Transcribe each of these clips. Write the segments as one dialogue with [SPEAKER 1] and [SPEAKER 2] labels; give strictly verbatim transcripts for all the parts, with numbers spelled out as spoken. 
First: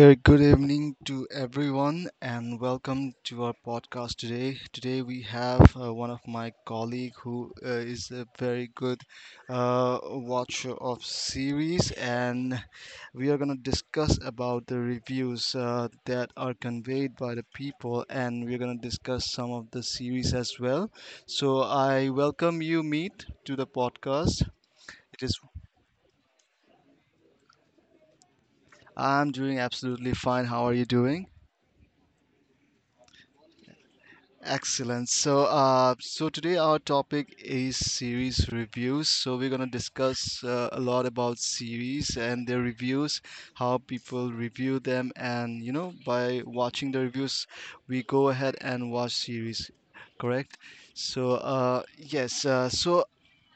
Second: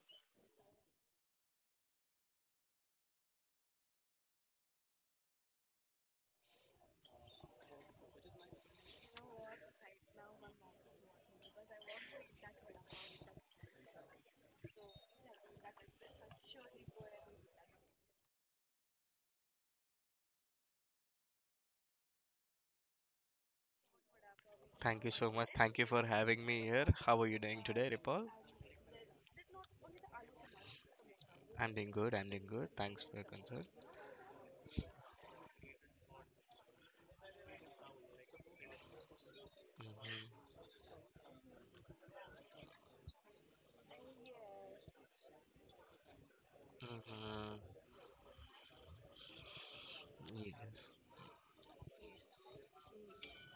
[SPEAKER 1] very good evening to everyone, and welcome to our podcast today. Today we have uh, one of my colleague who uh, is a very good uh, watcher of series, and we are going to discuss about the reviews uh, that are conveyed by the people, and we're going to discuss some of the series as well. So I welcome you, Meet, to the podcast.
[SPEAKER 2] Thank you
[SPEAKER 1] It
[SPEAKER 2] so
[SPEAKER 1] is.
[SPEAKER 2] much. Thank you for having me here. How are you doing today, Ripal?
[SPEAKER 1] I'm doing absolutely fine. How are you doing?
[SPEAKER 2] I'm doing good. I'm doing good. Thanks for your concern.
[SPEAKER 1] Excellent. So, uh, so today our topic is series reviews. So we're gonna
[SPEAKER 2] Mhm,
[SPEAKER 1] discuss uh, a lot about series and their reviews, how people review them, and you know, by watching the reviews,
[SPEAKER 2] mhm.
[SPEAKER 1] we go ahead and watch series. Correct.
[SPEAKER 2] Yes.
[SPEAKER 1] So, uh, yes. Uh, so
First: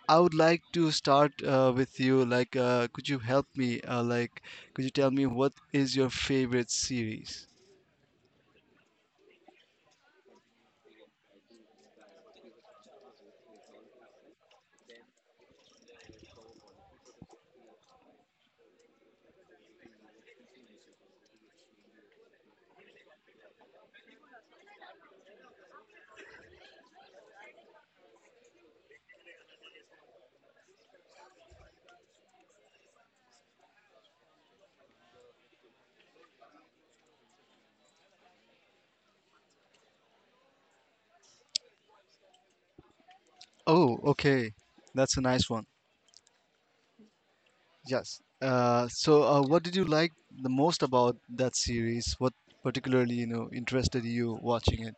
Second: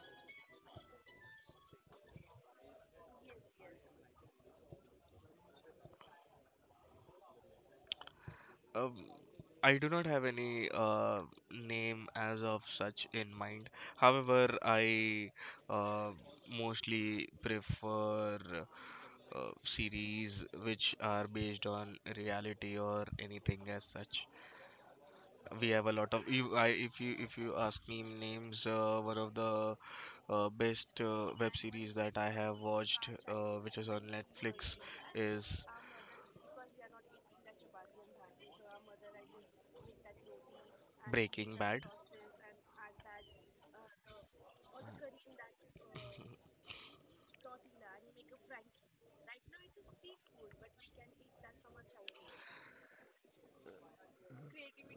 [SPEAKER 1] I would like to start uh, with you. Like, uh, could you help me? Uh, like, could you tell me what is your favorite series?
[SPEAKER 2] Um, I do not have any uh, name as of such in mind. However, I uh, mostly prefer uh, series which are based on reality or anything as such. We have a lot of. If I, if you if you ask me names, uh, one of the uh, best uh, web series that I have watched, uh, which is on Netflix, is Breaking Bad.
[SPEAKER 1] Oh, okay. That's a nice one. Yes. Uh, so, uh, what did you like the most about that series? What particularly, you know, interested you watching it?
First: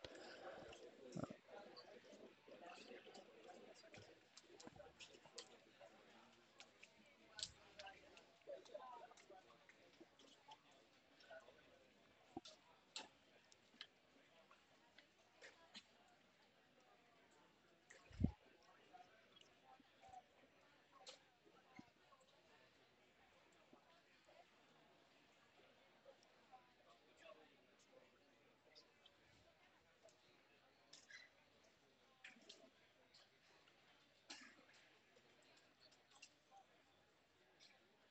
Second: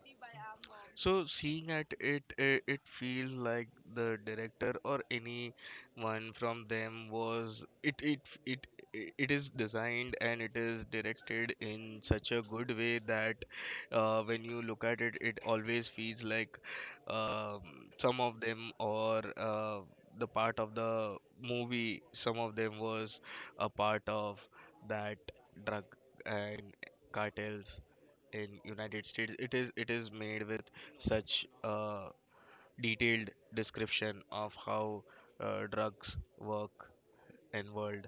[SPEAKER 2] So seeing at it, it, it feels like the director or anyone from them was it it it it is designed and it is directed in such a good way that uh, when you look at it, it always feels like um, some of them or uh, the part of the movie, some of them was a part of that drug and cartels in United States. It is it is made with such uh, detailed description of how uh, drugs work and world.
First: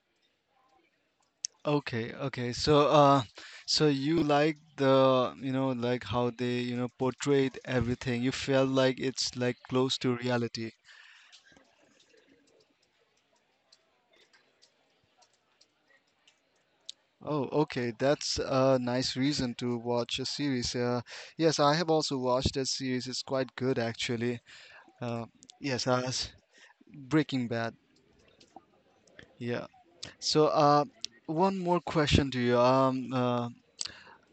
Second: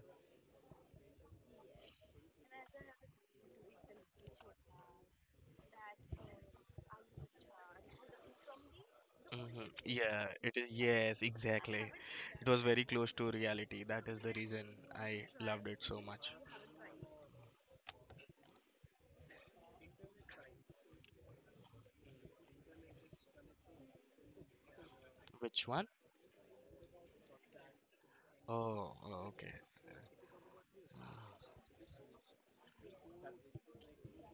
[SPEAKER 1] Okay, okay. So, uh, so you like the, you know, like how they, you know, portrayed everything. You felt like it's like
[SPEAKER 2] hmm
[SPEAKER 1] close to
[SPEAKER 2] Yeah, it
[SPEAKER 1] reality.
[SPEAKER 2] is. Yes, exactly. It was very close to reality. That is the reason I loved it so much.
[SPEAKER 1] Oh, okay. That's a nice reason to watch a series. Uh, yes, I have also watched that series. It's quite good, actually. Uh,
[SPEAKER 2] Which one?
[SPEAKER 1] yes, uh, s- Breaking Bad.
[SPEAKER 2] Oh, oh, okay.
[SPEAKER 1] Yeah. So, uh, one more question to you. Um, uh,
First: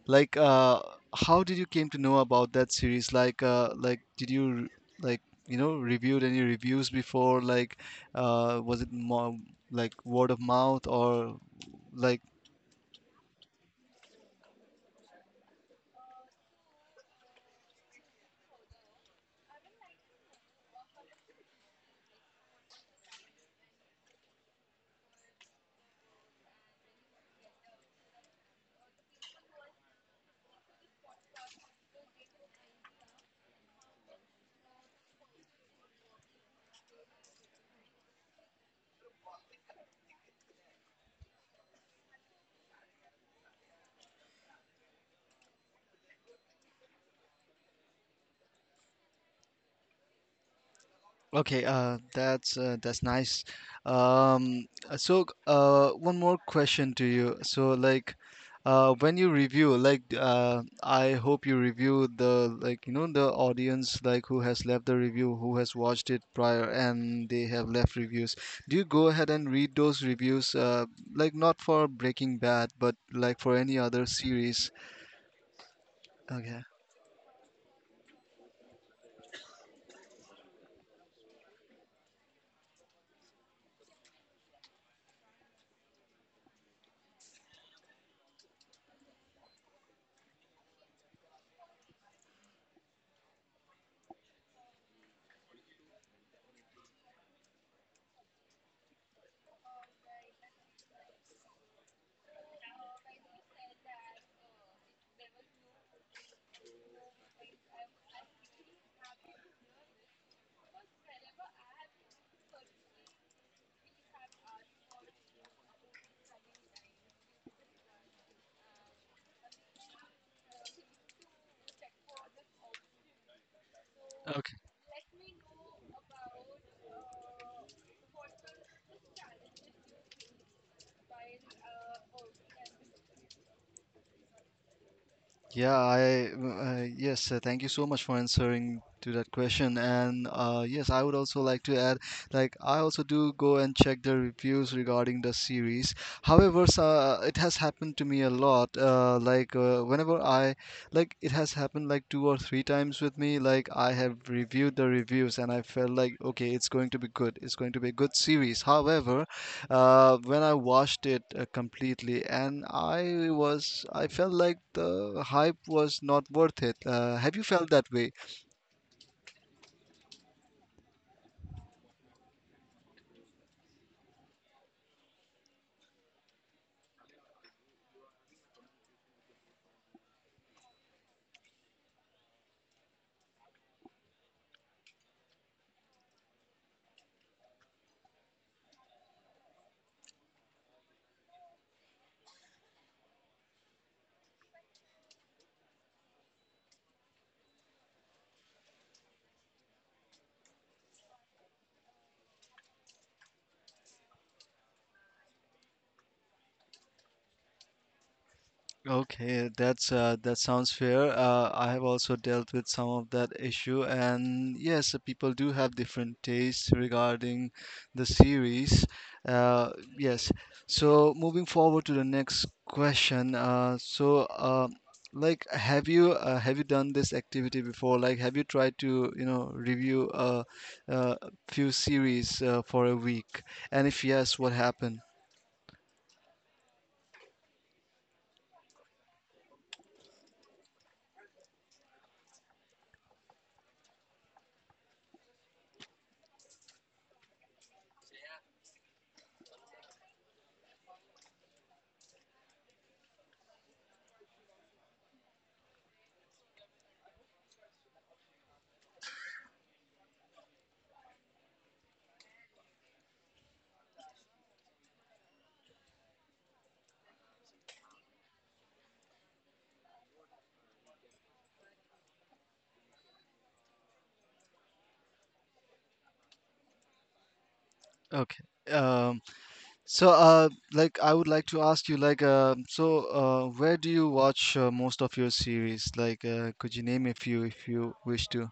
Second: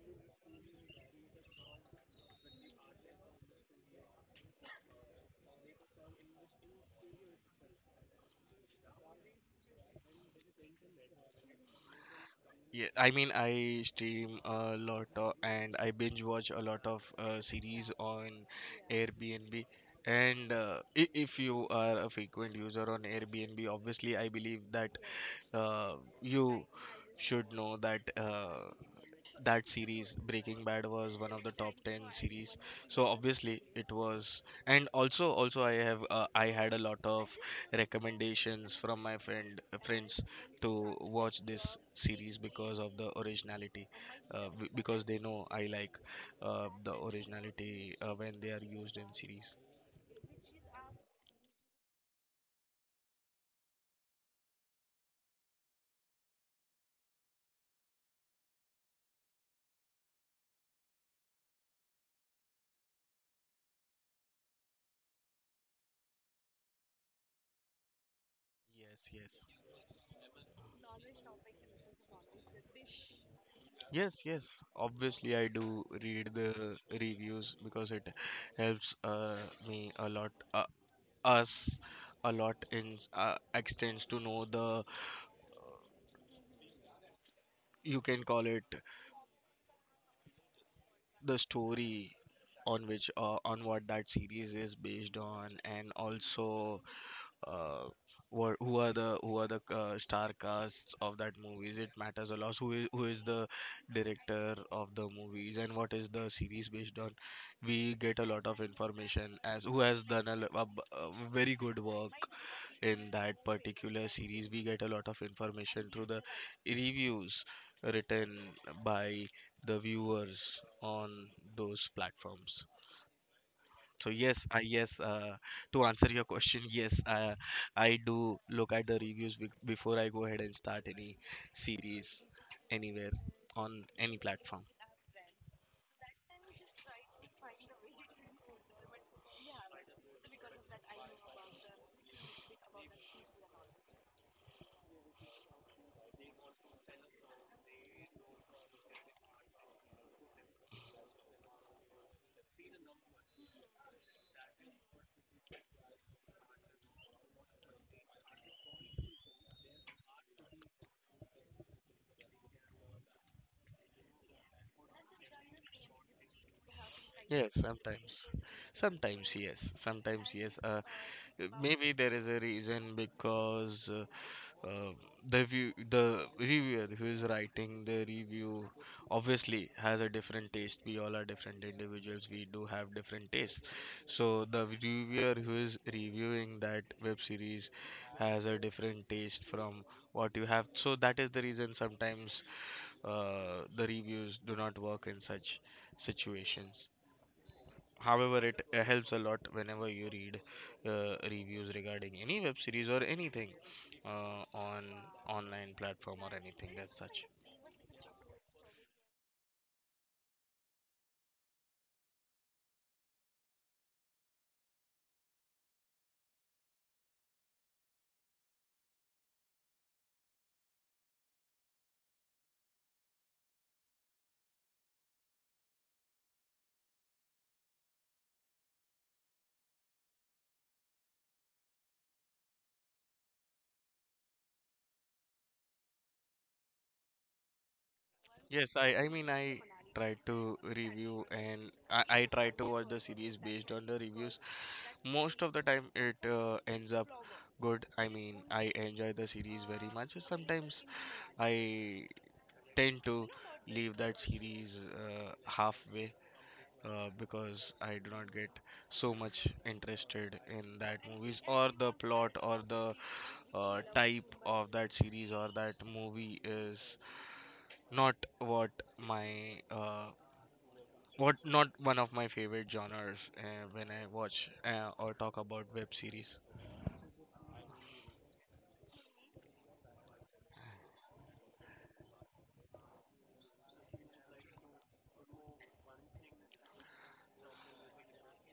[SPEAKER 1] like, uh, how did you came to know about that series? Like, uh, like, did you r- like you know reviewed any reviews before? Like, uh, was it more like word of mouth or like.
[SPEAKER 2] Yeah, I mean, I stream a lot of, and I binge watch a lot of uh, series on Airbnb. And uh, i- if you are a frequent user on Airbnb, obviously, I believe that uh, you should know that. Uh, that series breaking bad was one of the top ten series, so obviously it was. And also also I have uh, I had a lot of recommendations from my friend friends to watch this series because of the originality, uh, b- because they know I like uh, the originality uh, when they are used in series.
[SPEAKER 1] Okay, uh, that's uh, that's nice. Um, uh, so, uh, one more question to you. So, like, uh, when you review, like, uh, I hope you review the, like, you know, the audience, like, who has left the review, who has watched it prior, and they have left reviews. Do you go
[SPEAKER 2] Yes,
[SPEAKER 1] ahead
[SPEAKER 2] yes.
[SPEAKER 1] and read those reviews, uh, like, not for Breaking Bad, but like for any other
[SPEAKER 2] Yes, yes.
[SPEAKER 1] series?
[SPEAKER 2] Obviously, I do read
[SPEAKER 1] Okay.
[SPEAKER 2] the reviews because it helps uh, me a lot, uh, us a lot in s- uh, extends to know the, you can call it, the story on which, uh, on what that series is based on, and also uh, what who are the who are the uh, star casts of that movies. It matters a lot who is, who is the director of the movies and what is the series based on. We get a lot of information as who has done a, lo- a b- a very good work in that particular series. We get a lot of information through the reviews written by the viewers on those platforms. So yes, I yes. Uh, to answer your question, yes, uh, I do look at the reviews be before I go ahead and start any series anywhere on any platform.
[SPEAKER 1] Yeah, I uh, yes, uh, thank you so much for answering to that question. And uh, yes, I would also like to add, like I also do go and check the reviews regarding the series. However, so, uh, it has happened to me a lot. Uh, like uh, whenever I, like it has happened like two or three times with me. Like I have reviewed the reviews and I felt like okay, it's going to be good. It's going to be a good series. However, uh, when I watched it uh, completely, and I was I felt like the hype was not worth it. Uh, have you
[SPEAKER 2] Yes,
[SPEAKER 1] felt that way?
[SPEAKER 2] sometimes, sometimes yes, sometimes yes. Uh, Uh, Maybe there is a reason because uh, uh, the view, the reviewer who is writing the review obviously has a different taste. We all are different individuals. We do have different tastes. So the reviewer who is reviewing that web series has a different taste from what you have. So that is the reason sometimes uh, the reviews do not work in such situations. However, it uh, helps a lot whenever you read uh, reviews regarding any web series or anything uh, on online platform or anything as such.
[SPEAKER 1] Okay, that's uh, that sounds fair. Uh, I have also dealt with some of that issue, and yes, uh, people do have different tastes regarding the series. Uh, yes. So moving forward to the next question. Uh, so, uh, like, have you uh, have you done this activity before? Like, have you tried to you know review a, a few series uh, for a week? And if yes, what happened?
[SPEAKER 2] Yes, I, I mean I try to review and I, I tried to watch the series based on the reviews. Most of the time it uh, ends up good. I mean I enjoy the series very much. Sometimes I tend to leave that series uh, halfway uh, because I do not get so much interested in that movies, or the plot, or the uh, type of that series, or that movie is not what my uh, what not one of my favorite genres uh, when I watch uh, or talk about web series.
[SPEAKER 1] Okay. Um, So, uh, like, I would like to ask you, like, uh, so, uh, where do you watch uh, most of your series? Like, uh, could you name a few if you wish to?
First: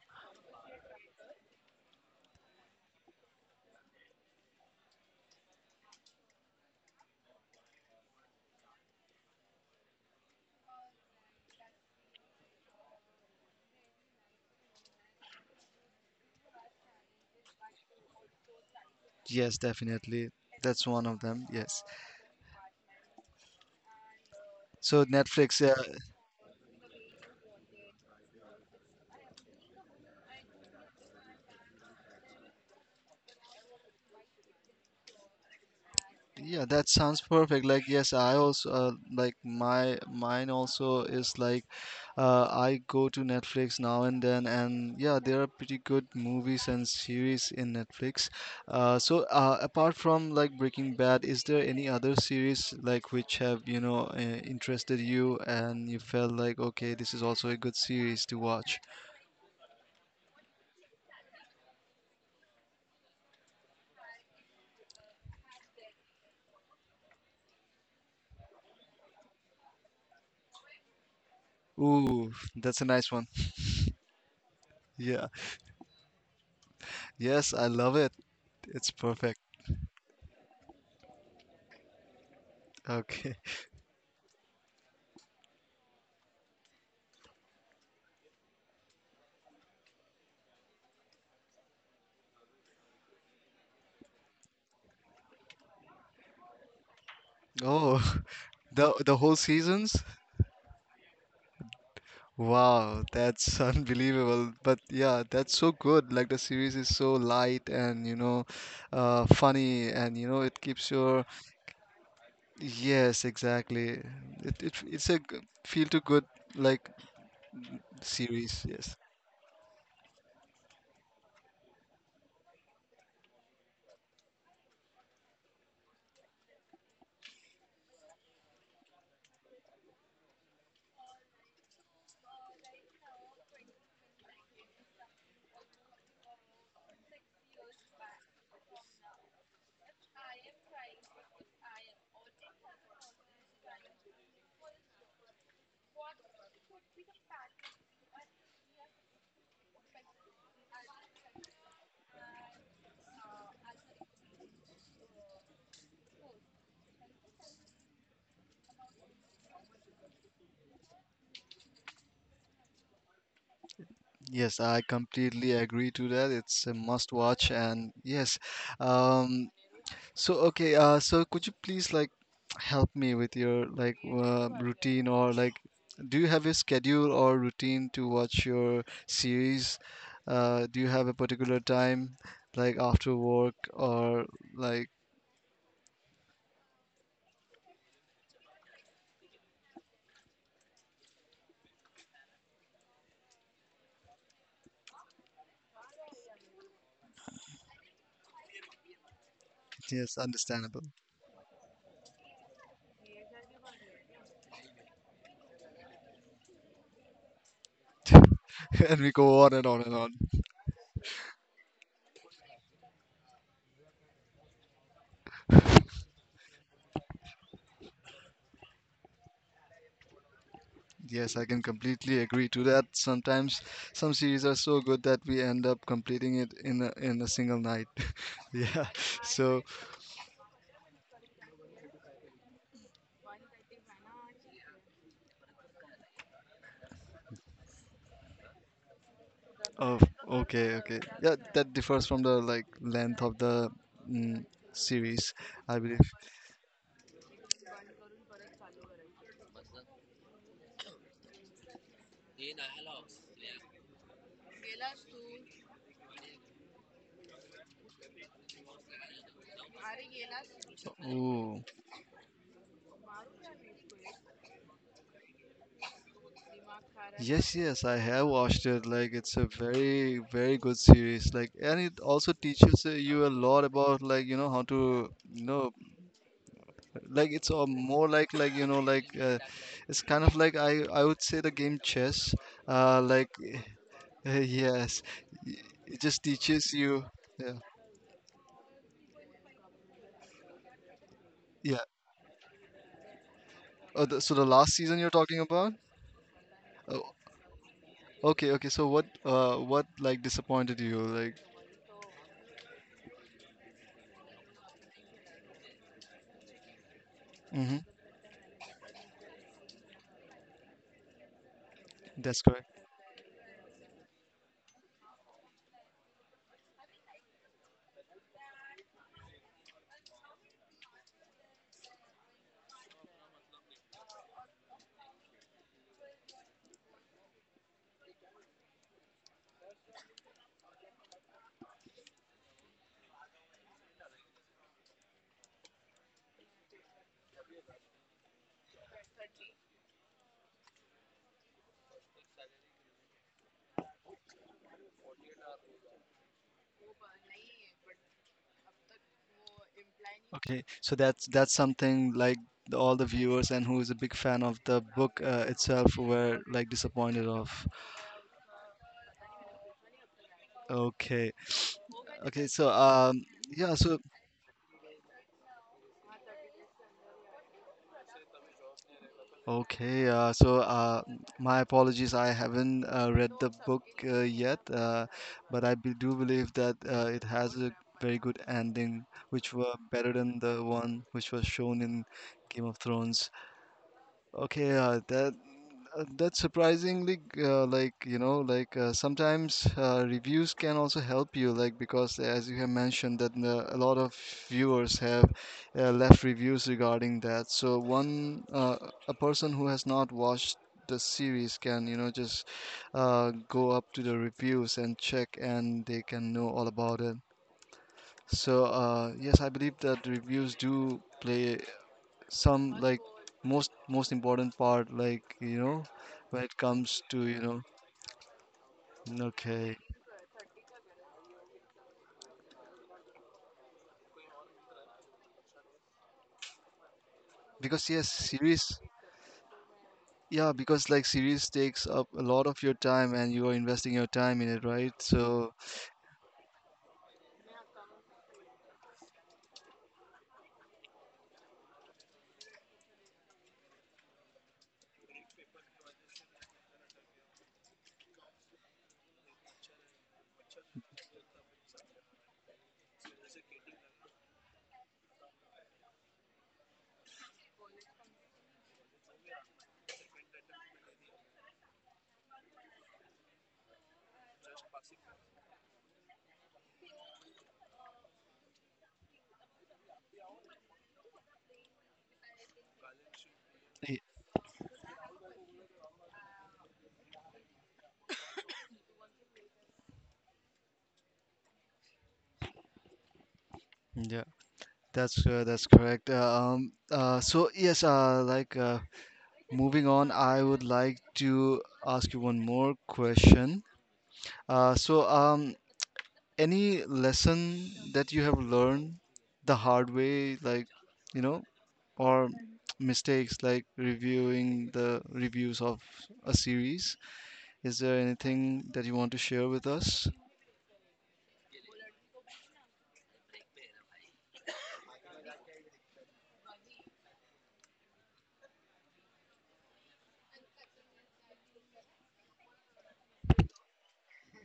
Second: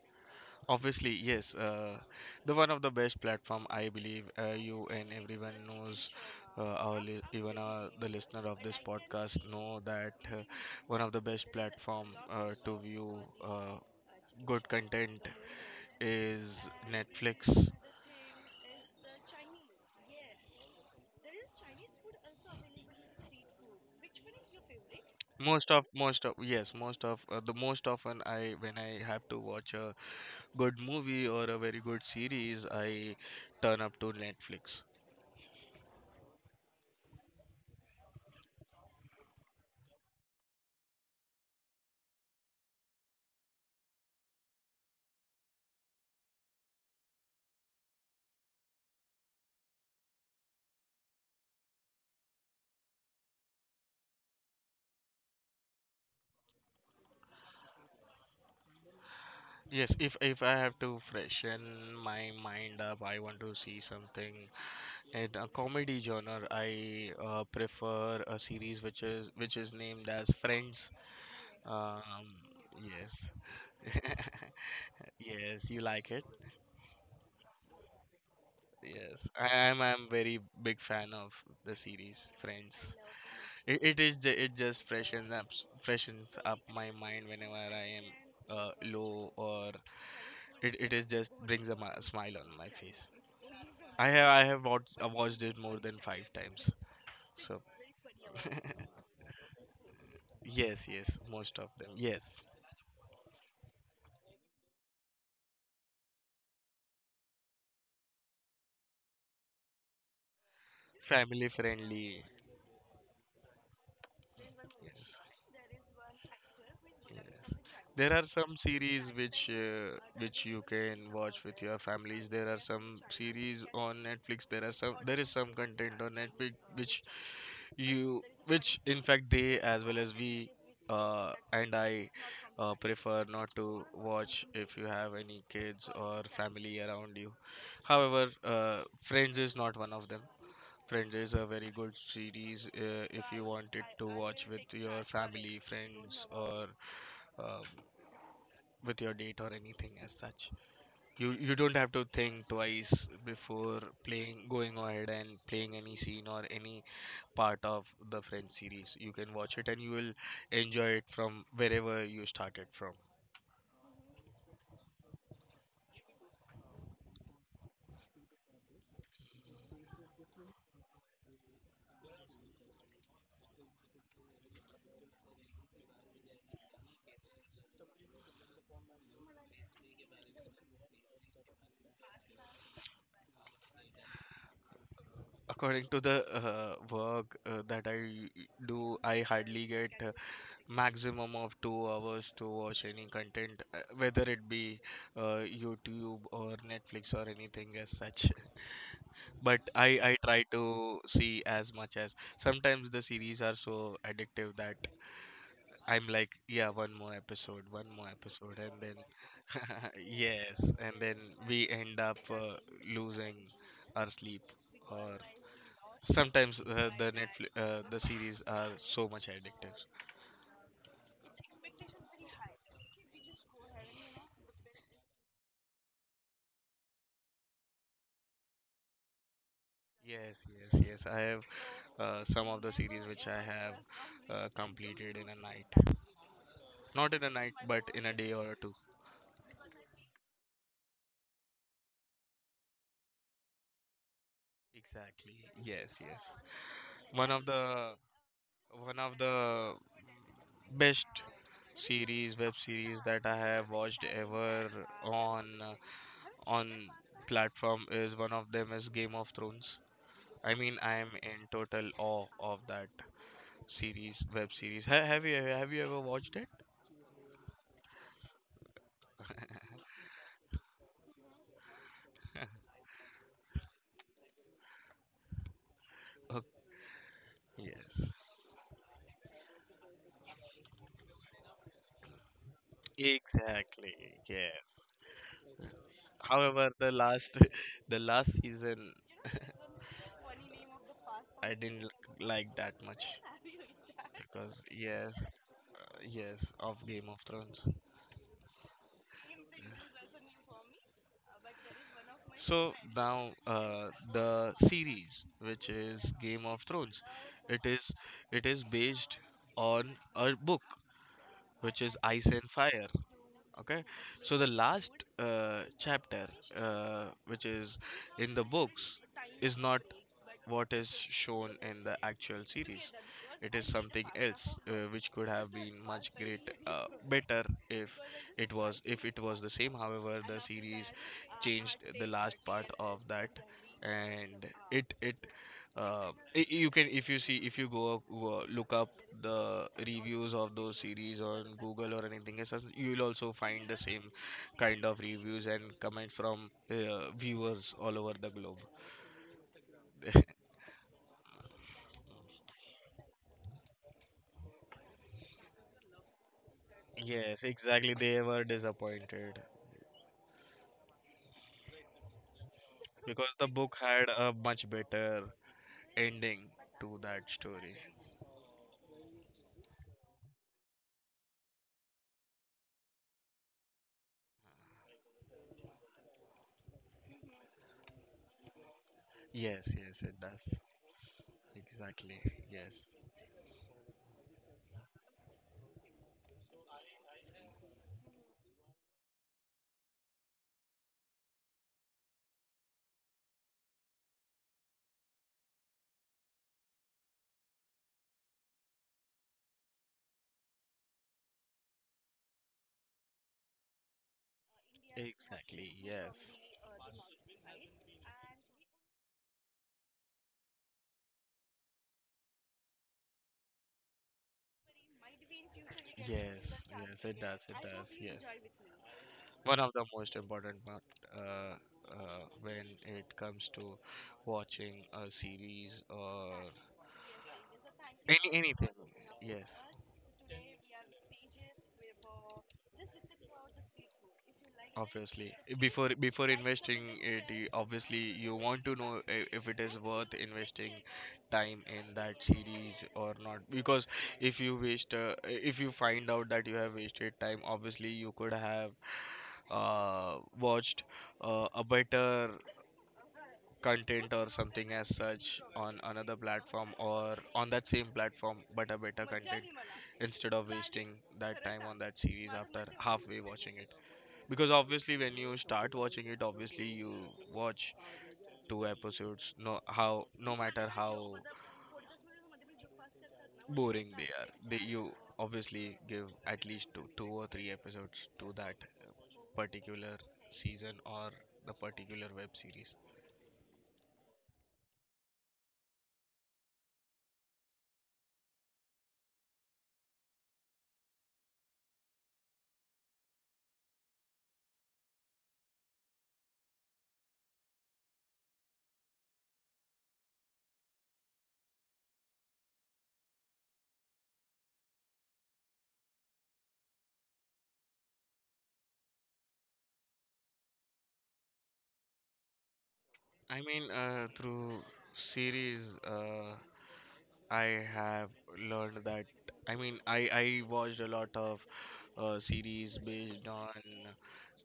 [SPEAKER 2] Obviously, yes. Uh, the one of the best platform, I believe. Uh, you and everyone knows, uh, our li- even our the listener of this podcast know that uh, one of the best platform uh, to view uh, good content is Netflix.
[SPEAKER 1] Yes, definitely. That's one of them. Yes. So Netflix.
[SPEAKER 2] Most
[SPEAKER 1] Uh,
[SPEAKER 2] of most of yes, most of uh, the most often I when I have to watch a good movie or a very good series, I turn up to Netflix.
[SPEAKER 1] Yeah, that sounds perfect. Like, yes, I also uh, like my mine also is like uh, I go to Netflix now and then, and yeah, there are pretty good movies and series in Netflix. Uh, so uh, apart from like Breaking Bad, is there any other series like which have you know uh, interested you and you felt like okay, this is also a good series to watch?
[SPEAKER 2] Yes, if if I have to freshen my mind up, I want to see something in a comedy genre. I uh, prefer a series which is which is named as Friends. Um,
[SPEAKER 1] Ooh, that's a nice one.
[SPEAKER 2] yes,
[SPEAKER 1] Yeah.
[SPEAKER 2] yes, you like it.
[SPEAKER 1] Yes, I love it. It's
[SPEAKER 2] Yes,
[SPEAKER 1] perfect.
[SPEAKER 2] I am. I'm very big fan of the series Friends.
[SPEAKER 1] Okay.
[SPEAKER 2] It, it is ju- it just freshens up freshens up my mind whenever I am uh, low, or it, it is just brings a ma- smile on my face. I have I have watched I watched it more than five times. So
[SPEAKER 1] Oh, the the whole seasons?
[SPEAKER 2] yes, yes, most of them. Yes,
[SPEAKER 1] Wow, that's unbelievable. But yeah, that's so good. Like the series is so light and you know, uh, funny and you know it keeps your
[SPEAKER 2] family friendly.
[SPEAKER 1] yes, exactly. It, it it's a
[SPEAKER 2] Yes,
[SPEAKER 1] g- feel too good like
[SPEAKER 2] there are some
[SPEAKER 1] series. Yes.
[SPEAKER 2] series which uh, which you can watch with your families. There are some series on Netflix. There are some there is some content on Netflix which you which in fact they as well as we uh, and I uh, prefer not to watch if you have any kids or family around you. However, uh, friends is not one of them. Friends is a very good series uh, if you wanted to watch with your family, friends, or um, with your date or anything as such. You you don't have to think twice before playing going ahead and playing any scene or any part of the French series. You can watch it and you will enjoy it from wherever you started from.
[SPEAKER 1] Yes, I completely agree to that. It's a must watch and yes, um. So okay, uh, so could you please like help me with your like uh, routine or like do you have a schedule or routine to watch your series? Uh, do you have a particular time like after work or like.
[SPEAKER 2] According to the uh, work uh, that I do, I hardly get uh, maximum of two hours to watch any content, uh, whether it be uh, YouTube or Netflix or anything as such. But I I
[SPEAKER 1] Yes,
[SPEAKER 2] try
[SPEAKER 1] understandable.
[SPEAKER 2] to see as much as sometimes the series are so addictive that I'm like, yeah, one more episode, one more episode, and then
[SPEAKER 1] And we go on and on and on.
[SPEAKER 2] yes, and then we end up uh, losing our sleep, or sometimes uh, the Netflix, uh, the series are so much addictive.
[SPEAKER 1] Yes, I can completely agree to that. Sometimes some series are so good that we end up completing it in a, in a single night. Yeah. So.
[SPEAKER 2] Yes, yes, yes. I have uh, some of the series which I have uh, completed in a night, not in a night, but in a day or two.
[SPEAKER 1] Oh, okay, okay. Yeah, that differs from the like length of the mm, series,
[SPEAKER 2] Exactly.
[SPEAKER 1] I believe.
[SPEAKER 2] Yes, yes. One of the one of the best series web series that I have watched ever on uh, on platform, is one of them, is Game of Thrones. I mean I am in
[SPEAKER 1] Ooh,
[SPEAKER 2] total awe of that series web series. ha- have you have you ever watched it?
[SPEAKER 1] yes, yes, I have watched it. Like, it's a very, very good series. Like, and it also teaches uh, you a lot about like you know how to you know
[SPEAKER 2] Oh,
[SPEAKER 1] like it's uh, more
[SPEAKER 2] yes,
[SPEAKER 1] like like you know like uh, it's kind of like I I would say the game chess. Uh, like
[SPEAKER 2] exactly. Yes,
[SPEAKER 1] yes, it just
[SPEAKER 2] however
[SPEAKER 1] teaches
[SPEAKER 2] the
[SPEAKER 1] you.
[SPEAKER 2] last
[SPEAKER 1] Yeah,
[SPEAKER 2] the last season I
[SPEAKER 1] yeah.
[SPEAKER 2] didn't l- like that much,
[SPEAKER 1] Oh, the, so the
[SPEAKER 2] because
[SPEAKER 1] last season you're
[SPEAKER 2] yes,
[SPEAKER 1] talking about?
[SPEAKER 2] uh, yes of Game
[SPEAKER 1] Oh,
[SPEAKER 2] of Thrones.
[SPEAKER 1] okay, okay. So what uh what like disappointed you? Like
[SPEAKER 2] So now uh, the series, which is Game of Thrones, it
[SPEAKER 1] mm-hmm,
[SPEAKER 2] is it is based on a book, which is Ice and
[SPEAKER 1] that's correct.
[SPEAKER 2] Fire. Okay, so the last uh, chapter, uh, which is in the books, is not what is shown in the actual series. It is something else, uh, which could have been much great, uh, better if it was if it was the same. However, the series changed the last part of that, and it it uh, i- you can, if you see, if you go up, wo- look up the reviews of those series on Google or anything else, you'll also find the same kind of reviews and comments from uh, viewers all over the globe.
[SPEAKER 1] Okay. So that's that's something like the- all the viewers and who is a big fan of the book uh, itself were like disappointed
[SPEAKER 2] Yes,
[SPEAKER 1] of.
[SPEAKER 2] exactly, they were disappointed
[SPEAKER 1] Okay. Okay, so um
[SPEAKER 2] because the
[SPEAKER 1] yeah,
[SPEAKER 2] book
[SPEAKER 1] so
[SPEAKER 2] had a much better ending to that story.
[SPEAKER 1] okay, uh so uh my apologies I haven't uh, read the book uh, yet, uh but I be do believe that uh, it has a very good ending which
[SPEAKER 2] Yes,
[SPEAKER 1] were
[SPEAKER 2] yes,
[SPEAKER 1] better
[SPEAKER 2] it
[SPEAKER 1] than the
[SPEAKER 2] does,
[SPEAKER 1] one which was shown in
[SPEAKER 2] exactly.
[SPEAKER 1] Game of
[SPEAKER 2] Yes.
[SPEAKER 1] Thrones. Okay, uh, that uh, that's surprisingly uh, like you know like uh, sometimes uh, reviews can also help you like because as you have mentioned that uh, a lot of viewers have uh, left reviews regarding that. So one uh, a person who has not watched the series can you know just uh, go up to the reviews and check
[SPEAKER 2] Exactly,
[SPEAKER 1] and they can
[SPEAKER 2] yes.
[SPEAKER 1] know all about it. So uh, yes, I believe that reviews do play some like most most important part like you know when it
[SPEAKER 2] Yes,
[SPEAKER 1] comes
[SPEAKER 2] yes, it
[SPEAKER 1] to you
[SPEAKER 2] does, it
[SPEAKER 1] know
[SPEAKER 2] does, yes. One of
[SPEAKER 1] okay
[SPEAKER 2] the most important part, uh, uh, when it comes to watching a series or
[SPEAKER 1] because yes
[SPEAKER 2] any
[SPEAKER 1] series
[SPEAKER 2] anything, yes.
[SPEAKER 1] yeah because like series takes up a lot of your time and you are investing your time in it right
[SPEAKER 2] Obviously,
[SPEAKER 1] so
[SPEAKER 2] before before investing it, you- obviously you want to know, i- if it is worth investing time in that series or not. Because if you waste, uh, if you find out that you have wasted time, obviously you could have uh, watched uh, a better content or something as such on another platform or on that same platform, but a better content, instead of wasting that time on that series after halfway watching it. Because obviously when you start watching it, obviously you watch two episodes. no how no matter how boring
[SPEAKER 1] y-
[SPEAKER 2] they are, they you obviously give at least two, two or three episodes to that particular season or the particular web series.
[SPEAKER 1] yeah that's uh, that's correct uh, um uh so yes uh like uh moving on I would like to ask you one more question uh so um any lesson that you have learned the hard way like you know or mistakes like reviewing the reviews of a series. Is there anything that you want to share with us?
[SPEAKER 2] I mean, uh, through series, uh, I have learned that. I mean, I I watched a lot of uh, series based on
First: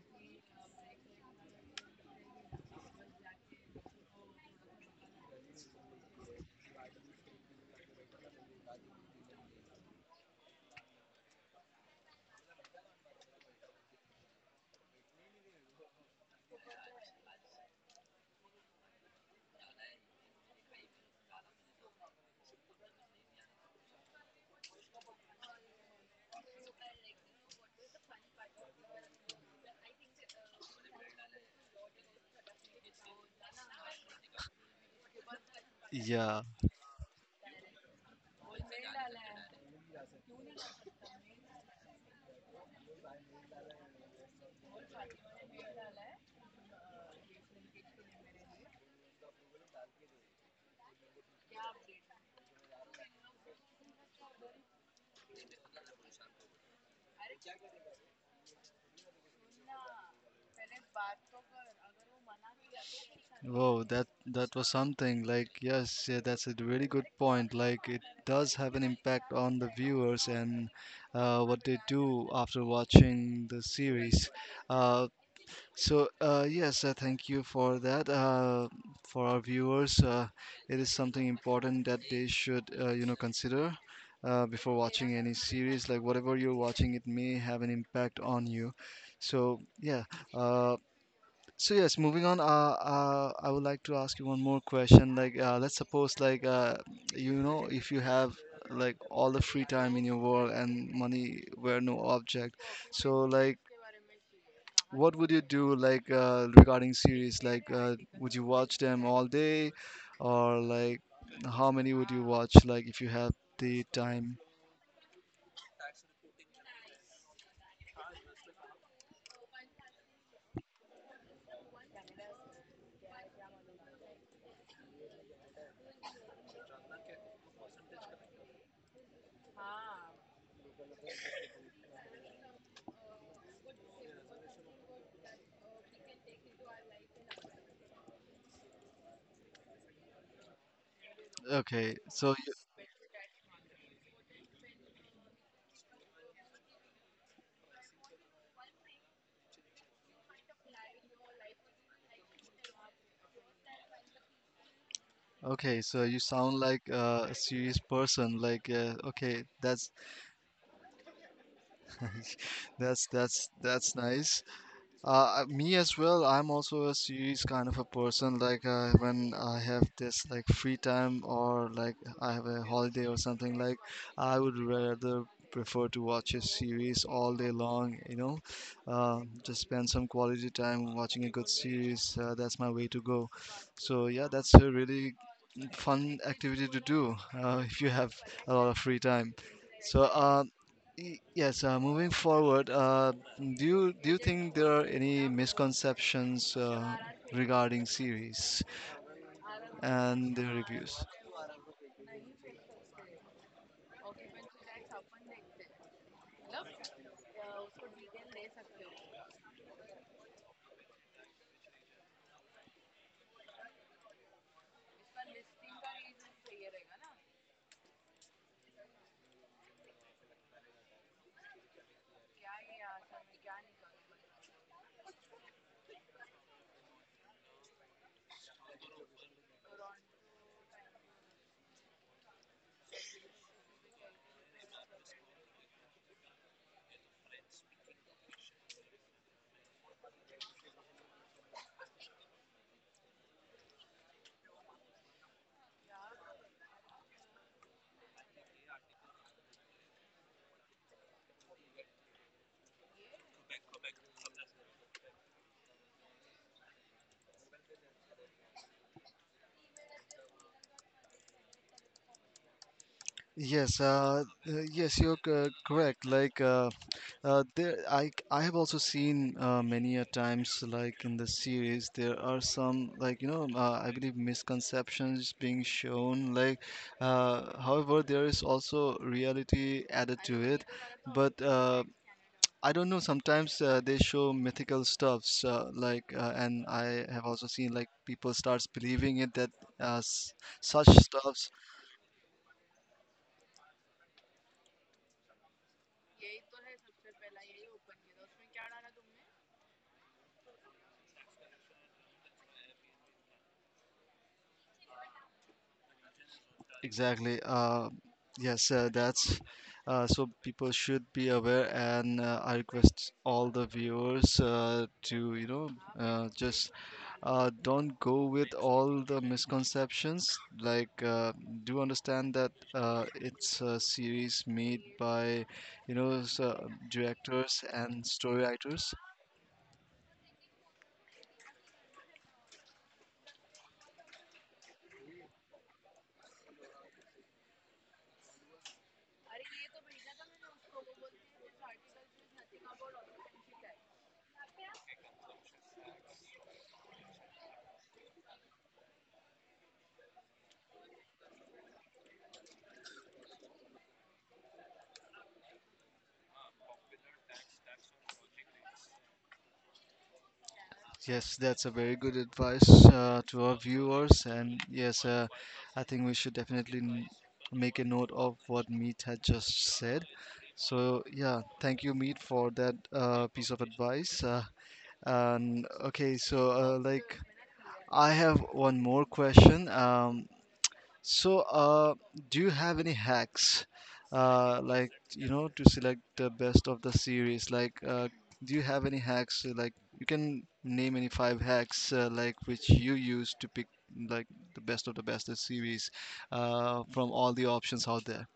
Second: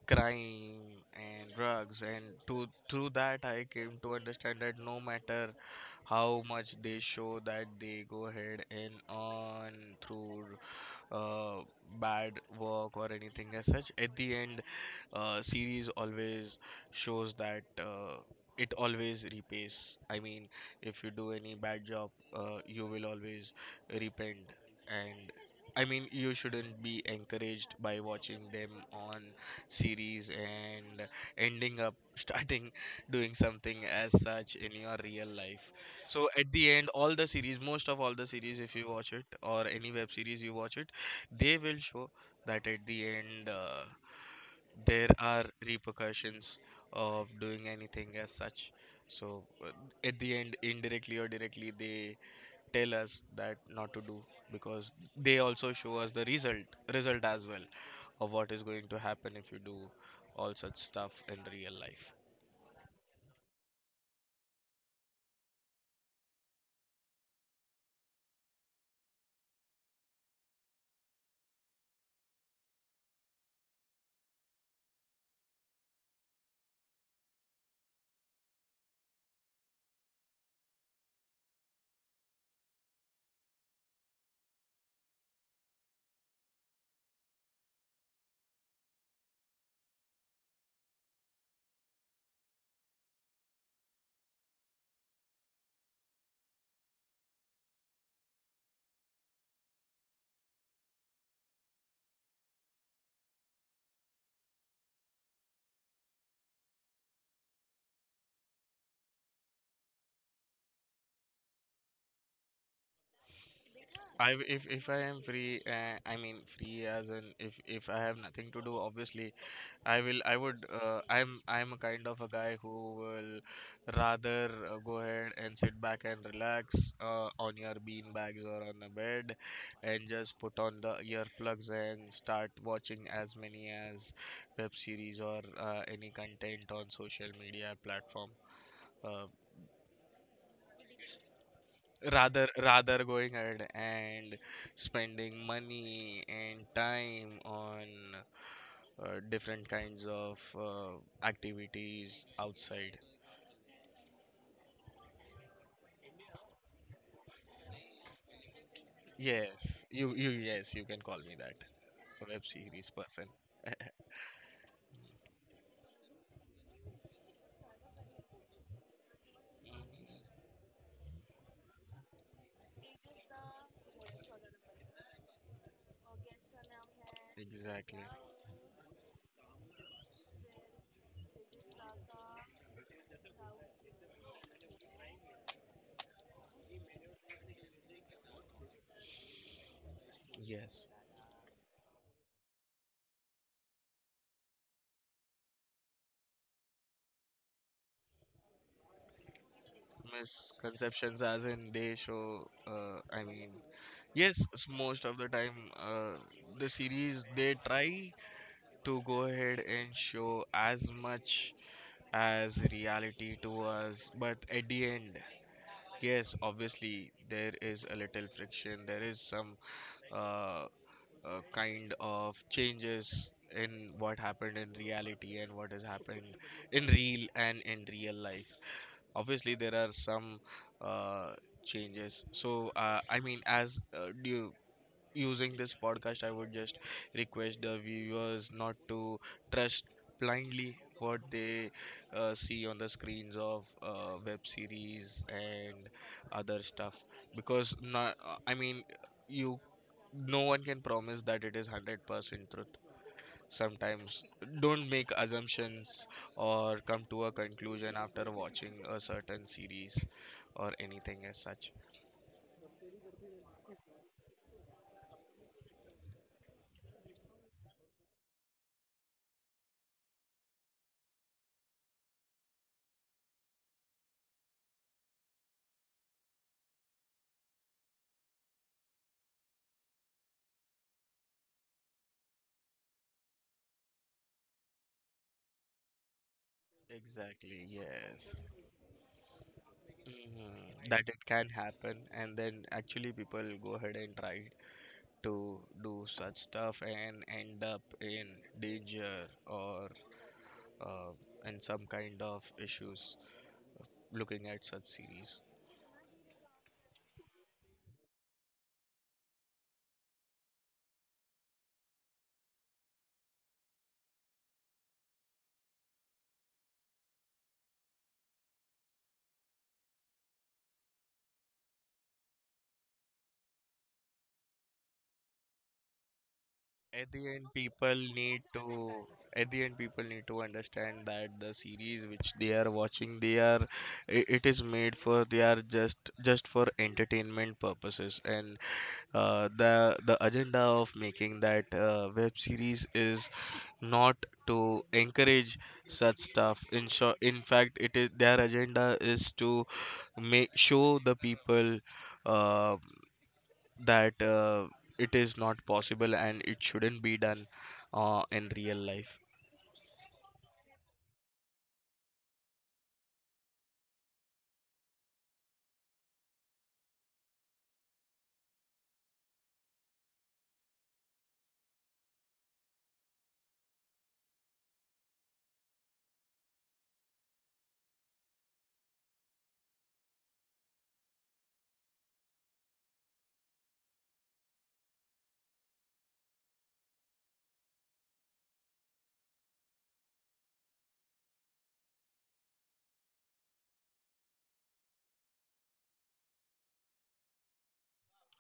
[SPEAKER 2] crime and drugs, and to through that I came to understand that no matter how much they show that they go ahead and on through uh, bad work or anything as such. At the end, uh, series always shows that, uh, it always repays. I mean, if you do any bad job, uh, you will always repent. And I mean, you shouldn't be encouraged by watching them on series and ending up starting doing something as such in your real life. So
[SPEAKER 1] Yeah.
[SPEAKER 2] at the end, all the series, most of all the series, if you watch it or any web series you watch it, they will show that at the end uh, there are repercussions of doing anything as such. So uh, at the end, indirectly or directly, they tell us that not to do because they also show us the result result as well of what is going to happen if you do all such stuff in real life.
[SPEAKER 1] Whoa, that that was something. Like, yes, yeah, that's a really good point. Like, it does have an impact on the viewers and uh, what they do after watching the series. Uh, So, uh, yes, uh, thank you for that. Uh, for our viewers, uh, it is something important that they should, uh, you know, consider uh, before watching any series. Like whatever you're watching, it may have an impact on you. So, yeah. Uh, so yes, moving on. Uh, uh, I would like to ask you one more question. Like, uh, let's suppose, like, uh, you know, if you have like all the free time in your world and money were no object, so like what would you do like uh, regarding series? Like, uh, would you watch them all day, or like, how many would you watch? Like, if you have the
[SPEAKER 2] I
[SPEAKER 1] time.
[SPEAKER 2] w- if if I am free, uh, I mean free as in if if I have nothing to do, obviously I will. I would. Uh, I'm I'm a kind of a guy who will rather uh, go ahead and sit back and relax uh, on your bean bags or on the bed, and just put on the earplugs and start watching as many as web series or uh, any content on social media platform. Uh,
[SPEAKER 1] Okay, so
[SPEAKER 2] rather
[SPEAKER 1] you,
[SPEAKER 2] rather going ahead and spending money and time on uh, different kinds of uh, activities outside.
[SPEAKER 1] okay, so you sound like uh, a serious person. Like, uh, okay,
[SPEAKER 2] Yes,
[SPEAKER 1] that's
[SPEAKER 2] you you yes, you can call me that, a web series
[SPEAKER 1] that's
[SPEAKER 2] person.
[SPEAKER 1] that's that's nice. Uh, uh, me as well. I'm also a series kind of a person. Like uh, when I have this like free time or like I have a holiday or something like, I would rather prefer to watch a series all day long.
[SPEAKER 2] Exactly,
[SPEAKER 1] You know, uh, just spend some quality time watching a good series. Uh, that's my way to go. So yeah, that's a really fun activity to do uh, if you have a lot of free time. So, uh,
[SPEAKER 2] yes.
[SPEAKER 1] y- yes, uh, moving forward, uh, do you do you think there are any misconceptions uh, regarding series and their reviews?
[SPEAKER 2] Misconceptions as in they show uh, I mean, yes, s- most of the time uh, the series they try to go ahead and show as much as reality to us. But at the end, yes, obviously, there is a little friction, there is some uh, uh, kind of changes in what happened in reality and what has happened in real and in real life. Obviously, there are some uh, changes. So, uh, I mean, as uh, do you, using this podcast, I would just request the viewers not to trust blindly what they uh, see on the screens of uh, web series and other stuff because not, I mean, you, no one can promise that it is one hundred percent truth. Sometimes don't make assumptions or come to a conclusion after watching a certain series or anything as such.
[SPEAKER 1] Yes, uh, uh, yes, you're c- correct. Like, uh, uh, there, I, I have also seen uh, many a times, like in the series, there are some, like, you know, uh, I believe misconceptions being shown. Like, uh, however, there is also reality added to it. But uh, I don't know, sometimes uh, they show mythical stuffs, uh, like, uh, and I have also
[SPEAKER 2] Exactly,
[SPEAKER 1] seen, like, people
[SPEAKER 2] yes.
[SPEAKER 1] starts believing it that uh, s-
[SPEAKER 2] Mhm,
[SPEAKER 1] such
[SPEAKER 2] that it can
[SPEAKER 1] stuffs.
[SPEAKER 2] happen and then actually people go ahead and try to do such stuff and end up in danger or uh, in some kind of issues looking at such series.
[SPEAKER 1] Exactly. Uh, yes, uh, that's uh, so people should be aware, and uh, I request all the viewers uh, to you know uh, just uh, don't go with all the misconceptions. Like, uh, do understand that uh, it's a series made by you know s- uh,
[SPEAKER 2] At the end,
[SPEAKER 1] directors
[SPEAKER 2] people
[SPEAKER 1] and
[SPEAKER 2] need
[SPEAKER 1] story writers.
[SPEAKER 2] to at the end, people need to understand that the series which they are watching, they are i- it is made for, they are just just for entertainment purposes, and uh, the the agenda of making that uh, web series is not to encourage such stuff. In short, in fact, it is their agenda is to make show the people uh, that uh, it is not possible and it shouldn't be done uh, in real life.
[SPEAKER 1] Yes, that's a very good advice uh, to our viewers. And yes, uh, I think we should definitely n- make a note of what Meet had just said. So, yeah, thank you, Meet, for that uh, piece of advice. Uh, and okay, so uh, like I have one more question. Um, so, uh, do you have any hacks, uh, like you know, to select the best of the series? Like, uh, do you have any hacks? Uh, Like, you can name any five hacks, uh, like which you use to pick like the best of the best of series, uh, from all the options out there.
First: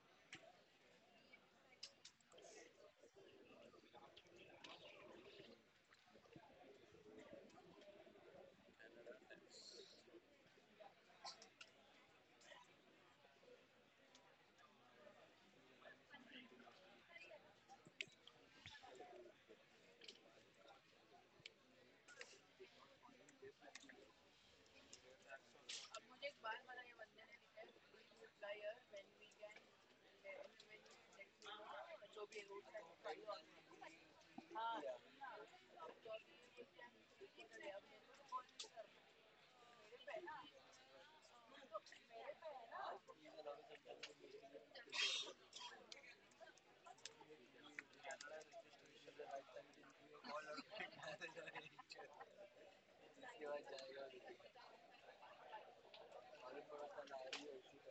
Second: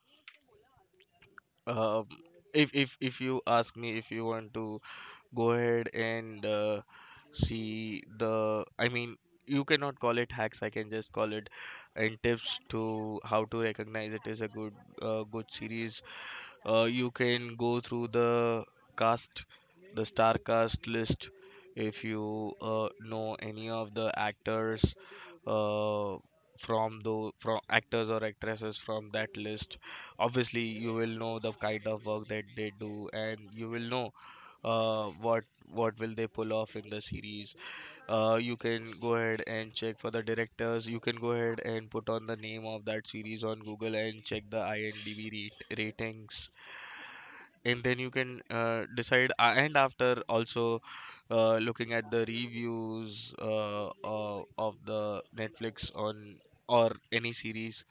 [SPEAKER 2] Um, if if if you ask me, if you want to go ahead and uh, see the, I mean, you cannot call it hacks. I can just call it and tips to how to recognize it is a good uh, good series. Uh, you can go through the cast, the star cast list. If you uh, know any of the actors uh, from the from actors or actresses from that list, obviously you will know the kind of work that they do, and you will know uh, what what will they pull off in the series. Uh, you can go ahead and check for the directors, you can go ahead and put on the name of that series on Google and check the IMDb rate, ratings, and then you can uh, decide uh, and after also uh, looking at the reviews uh, uh, of the Netflix on or any series,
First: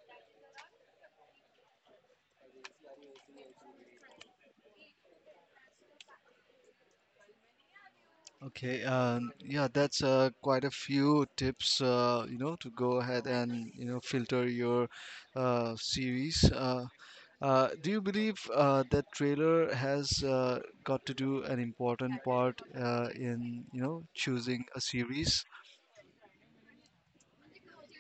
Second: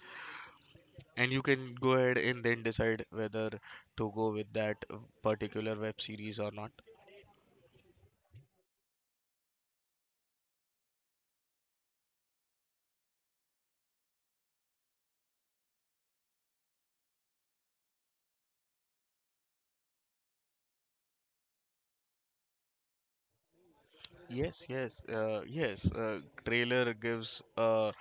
[SPEAKER 2] and you can go ahead and then decide whether to go with that uh, particular web series or not.
[SPEAKER 1] Okay, um, yeah, that's uh, quite a few tips, uh, you know, to go ahead and, you know, filter your uh, series. Uh, uh, do you believe uh, that trailer has uh, got to do an important part uh, in, you know,
[SPEAKER 2] Yes,
[SPEAKER 1] choosing a
[SPEAKER 2] yes, uh,
[SPEAKER 1] series?
[SPEAKER 2] yes, uh, trailer gives a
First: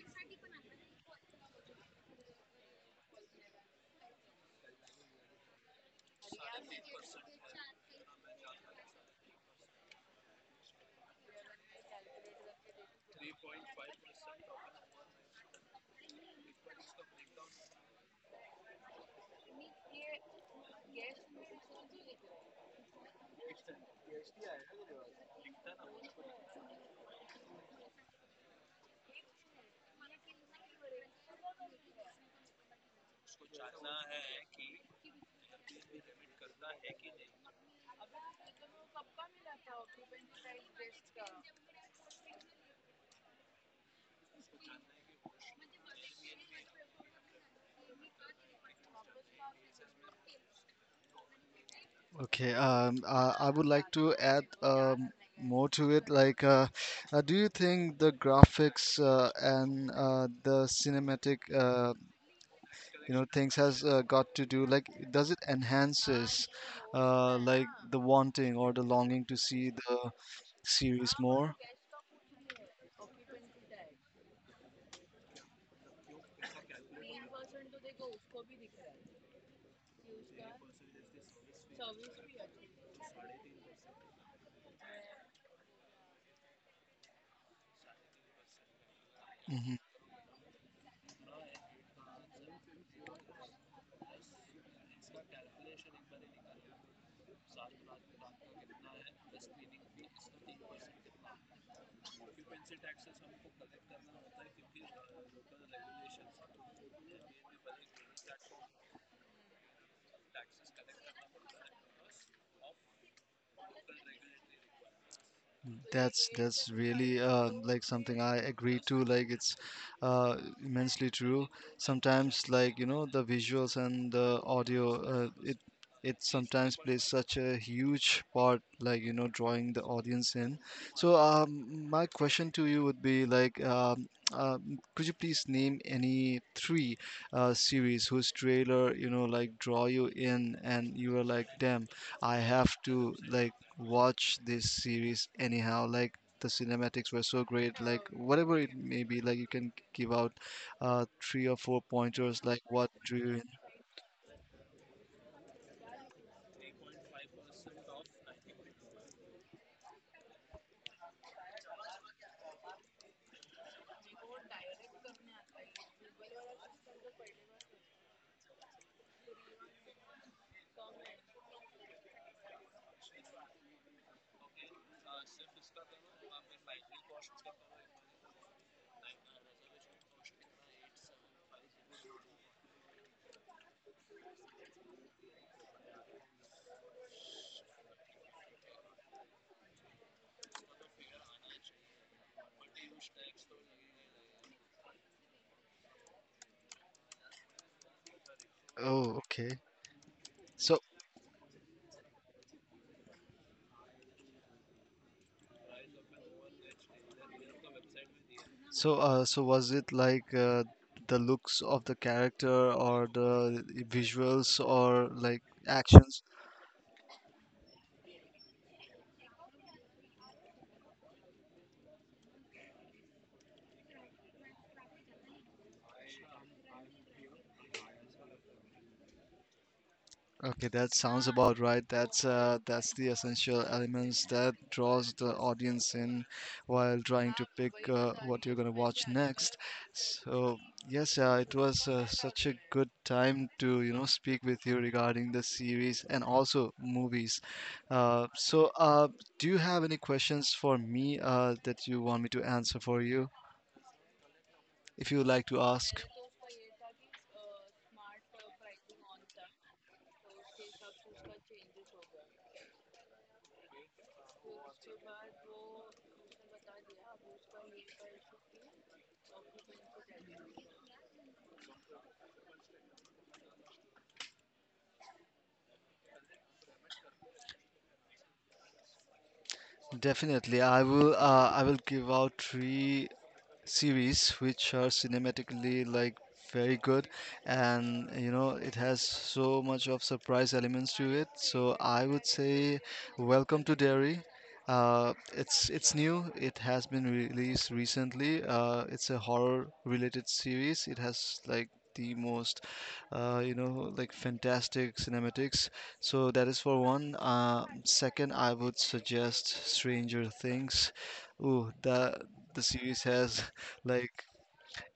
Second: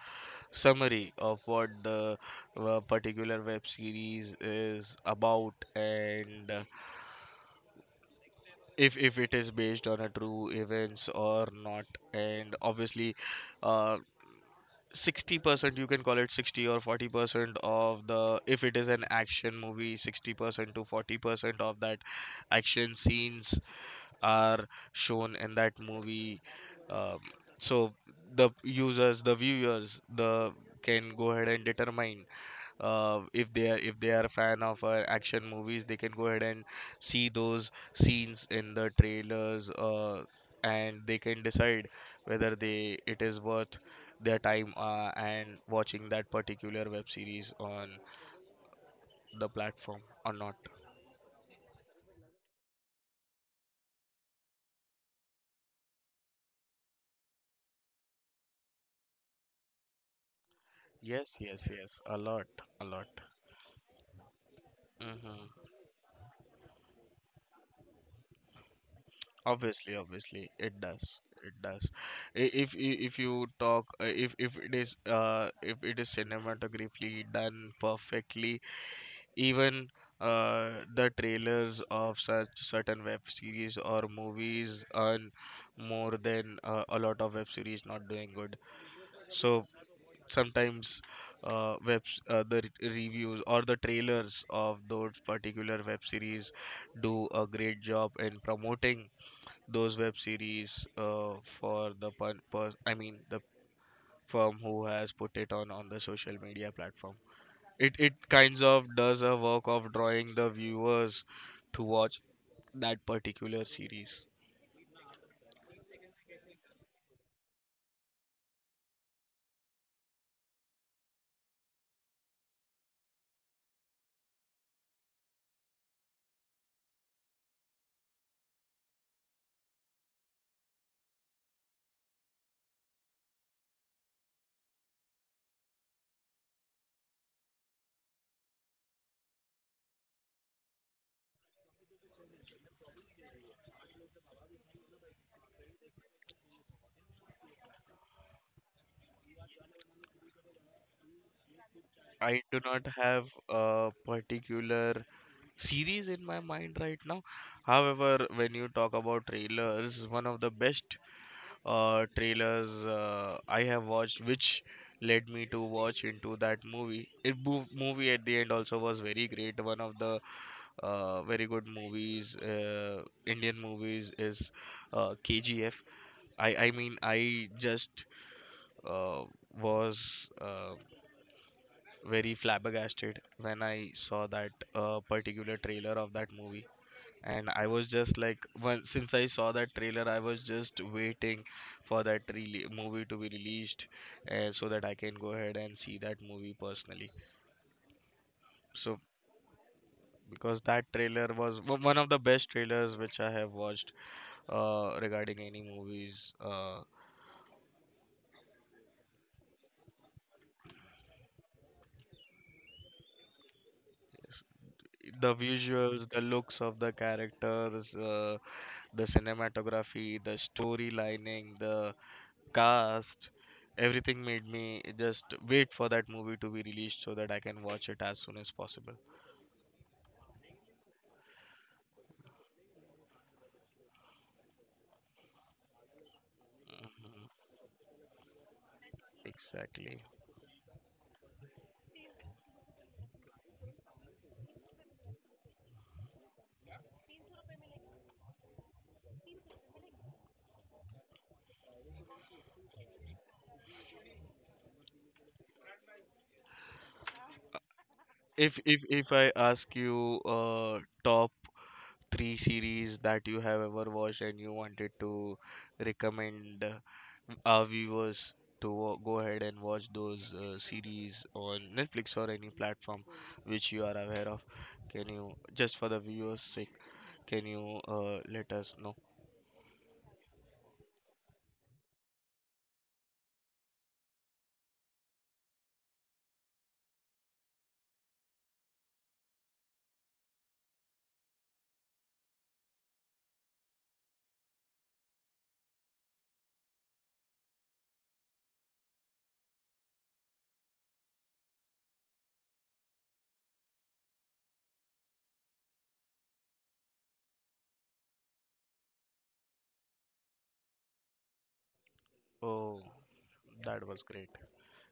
[SPEAKER 2] summary of what the uh, particular web series is about, and uh, if if it is based on a true events or not, and obviously uh, sixty percent, you can call it sixty or forty percent of the, if it is an action movie, sixty percent to forty percent of that action scenes are shown in that movie. Um, so the users, the viewers, the can go ahead and determine uh, if they are if they are a fan of uh, action movies, they can go ahead and see those scenes in the trailers uh, and they can decide whether they it is worth their time uh, and watching that particular web series on the platform or not.
[SPEAKER 1] Okay, um, uh, I would like to add um, more to it. Like, uh, uh, do you think the graphics uh, and uh, the
[SPEAKER 2] Yes,
[SPEAKER 1] cinematic,
[SPEAKER 2] yes,
[SPEAKER 1] uh,
[SPEAKER 2] yes, a lot, a
[SPEAKER 1] you
[SPEAKER 2] lot.
[SPEAKER 1] know, things has uh, got to do, like, does it
[SPEAKER 2] Mm-hmm.
[SPEAKER 1] enhances uh, like the wanting or the longing to see
[SPEAKER 2] Obviously,
[SPEAKER 1] the
[SPEAKER 2] obviously, it
[SPEAKER 1] series
[SPEAKER 2] does.
[SPEAKER 1] more?
[SPEAKER 2] It does. I- If i- if you talk, uh, if if it is uh if it is cinematographically done perfectly, even uh, the trailers of such certain web series or movies earn more than uh, a lot of web series not doing good. So
[SPEAKER 1] Mm-hmm.
[SPEAKER 2] sometimes uh, web uh, the re- reviews or the trailers of those particular web series do a great job in promoting those web series uh, for the per- per- I mean, the firm who has put it on on the social media platform, it it kinds of does a work of drawing the viewers to watch that particular series.
[SPEAKER 1] That's that's really uh, like something I agree to. Like it's, uh, immensely true. Sometimes, like you know, the visuals and the audio, uh, it it sometimes plays such a huge part. Like you know, drawing the audience in. So, um, my question to you would be like, um, uh, could you please name any three uh, series whose trailer, you know, like draw you in, and you were like, damn, I have to like watch this series anyhow. Like the cinematics were so great. Like whatever it may be, like you can give out uh, three or four pointers.
[SPEAKER 2] I do
[SPEAKER 1] Like
[SPEAKER 2] not
[SPEAKER 1] what drew you
[SPEAKER 2] have
[SPEAKER 1] in?
[SPEAKER 2] a particular series in my mind right now. However, when you talk about trailers, one of the best uh, trailers uh, I have watched, which led me to watch into that movie. It mov- movie at the end also was very great. One of the uh, very good movies, uh, Indian movies, is uh, K G F. I I mean, I just uh, was uh, very flabbergasted when I saw that uh, particular trailer of that movie, and I was just like, well, since I saw that trailer, I was just waiting for that rele movie to be released, uh, so that I can go ahead and see that movie personally. So
[SPEAKER 1] Oh, okay.
[SPEAKER 2] because
[SPEAKER 1] So
[SPEAKER 2] that trailer was o- one of the best trailers which I have watched uh, regarding any movies. Uh,
[SPEAKER 1] so uh, so was it like uh, the looks of the character or the visuals or
[SPEAKER 2] the
[SPEAKER 1] like
[SPEAKER 2] visuals,
[SPEAKER 1] actions?
[SPEAKER 2] the looks of the characters, uh, the cinematography, the story lining, the cast, everything made me just wait for that movie to be released so that I can watch it as soon as possible.
[SPEAKER 1] Okay, that sounds about right. That's uh, that's the essential elements that draws the audience in while trying to pick uh, what you're gonna watch next.
[SPEAKER 2] Exactly.
[SPEAKER 1] So yes, uh, it was uh, such a good time to you know speak with you regarding the series and also movies. Uh, so uh, do you have any questions for me uh, that you want me to answer for you, if you would like to ask?
[SPEAKER 2] If if if I ask you, uh top three series that you have ever watched and you wanted to recommend uh, our viewers to wa- go ahead and watch those uh, series on Netflix or any platform which you are aware of, can you just, for the viewers' sake, can you uh, let us know?
[SPEAKER 1] Definitely, I will. Uh, I will give out three series which are cinematically like very good, and you know it has so much of surprise elements to it, so I would say Welcome to Derry. Uh, it's it's new. It has been released recently. Uh, it's a horror related series. It has like the most uh, you know like fantastic cinematics. So that is for one. Uh, second, I would suggest Stranger Things. Ooh, the the
[SPEAKER 2] Oh,
[SPEAKER 1] series has,
[SPEAKER 2] that was
[SPEAKER 1] like,
[SPEAKER 2] great.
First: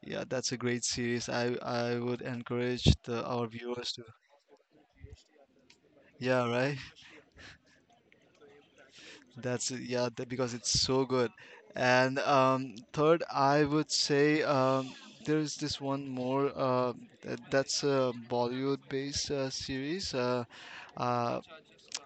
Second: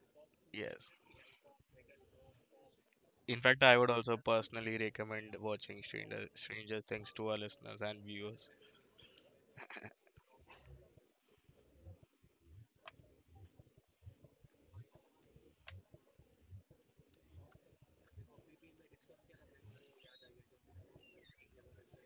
[SPEAKER 1] yeah, that's a great
[SPEAKER 2] Yes.
[SPEAKER 1] series. I I would encourage the
[SPEAKER 2] In
[SPEAKER 1] our
[SPEAKER 2] fact, I
[SPEAKER 1] viewers
[SPEAKER 2] would
[SPEAKER 1] to.
[SPEAKER 2] also personally recommend watching Stranger,
[SPEAKER 1] Yeah, right.
[SPEAKER 2] Stranger Things to our listeners and viewers.
[SPEAKER 1] That's, yeah, that, because it's so good. And um, third, I would say, um, there's this one more. Uh, that, that's a Bollywood-based uh, series. Uh, uh,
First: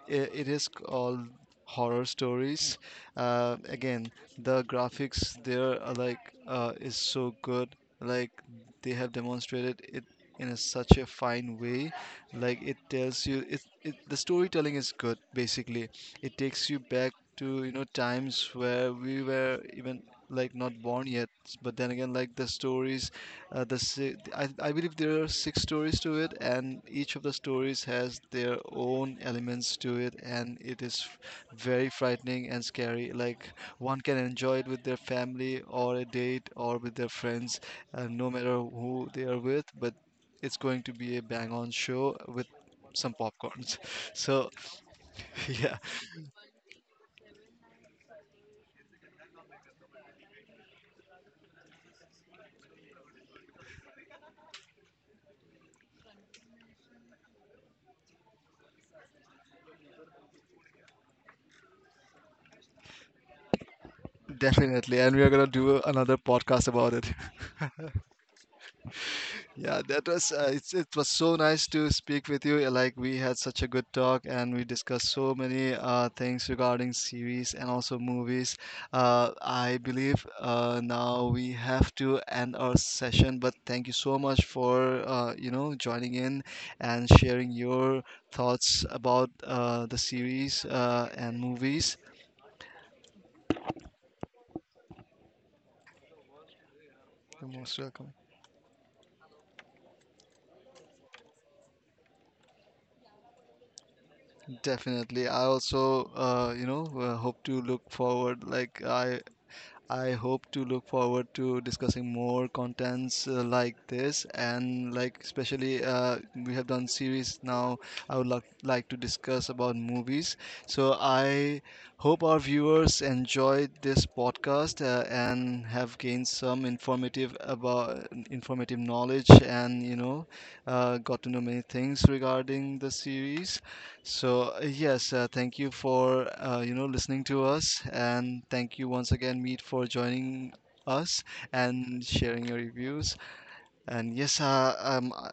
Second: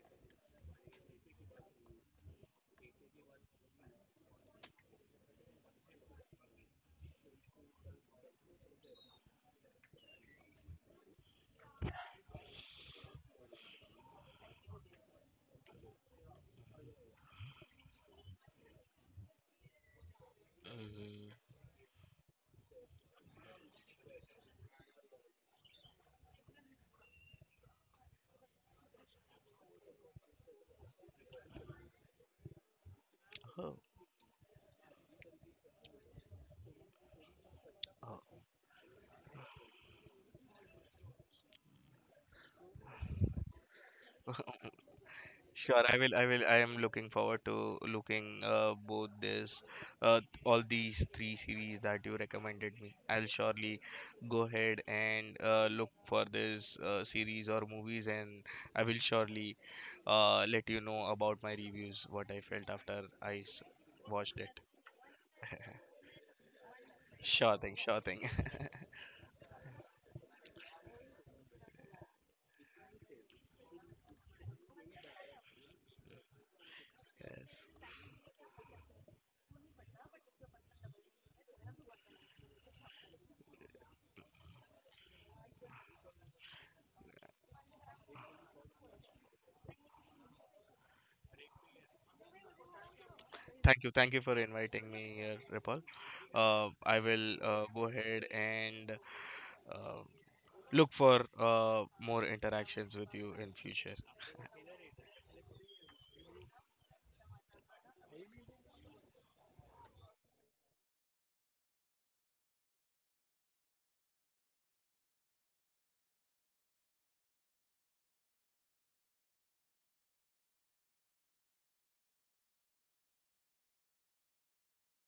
[SPEAKER 1] i- it is called Horror Stories. Uh, again, the graphics there are like, uh, is so good. Like they have demonstrated it in a, such a fine way. Like it tells you, it, it the storytelling is good. Basically, it takes you back to, you know, times where we were even like not born yet.
[SPEAKER 2] Mm.
[SPEAKER 1] But then again, like the stories, uh, the si- I, I believe there are six stories to it, and each of the stories has their own elements to it, and it is f- very frightening and scary. Like
[SPEAKER 2] Oh,
[SPEAKER 1] one can enjoy it with their family or a date or with their friends, uh,
[SPEAKER 2] oh.
[SPEAKER 1] no matter who they are with. But it's going to be a bang-on show with some popcorns. So yeah,
[SPEAKER 2] Sure, I will. I will. I am looking forward to looking uh, both this, uh, all these three series that you recommended me. I'll surely go ahead and uh, look for this uh, series or movies, and I will surely uh, let you know about my reviews, what I felt after I s- watched it.
[SPEAKER 1] definitely, and we are gonna do another podcast about it.
[SPEAKER 2] Sure thing. Sure thing.
[SPEAKER 1] Yeah, that was uh, it's, it was so nice to speak with you. uh, Like we had such a good talk and we discussed so many uh, things regarding series and
[SPEAKER 2] Yes.
[SPEAKER 1] also movies. Uh, I believe uh, now we have to end our session, but thank you so much for uh, you know joining in and sharing your thoughts about uh, the series uh, and movies.
[SPEAKER 2] Thank you. Thank you for inviting me here, Ripple. Uh, I will
[SPEAKER 1] You're
[SPEAKER 2] uh,
[SPEAKER 1] most
[SPEAKER 2] go
[SPEAKER 1] welcome.
[SPEAKER 2] ahead and uh, look for uh, more interactions with you in future.
[SPEAKER 1] Definitely. I also, uh, you know, uh, hope to look forward. Like I I hope to look forward to discussing more contents uh, like this, and like especially uh, we have done series now. I would like like to discuss about movies. So I hope our viewers enjoyed this podcast uh, and have gained some informative about informative knowledge, and you know uh, got to know many things regarding the series. So uh, yes, uh, thank you for uh, you know listening to us, and thank you once again, Meet, for joining us and sharing your reviews. And yes, uh, um, uh,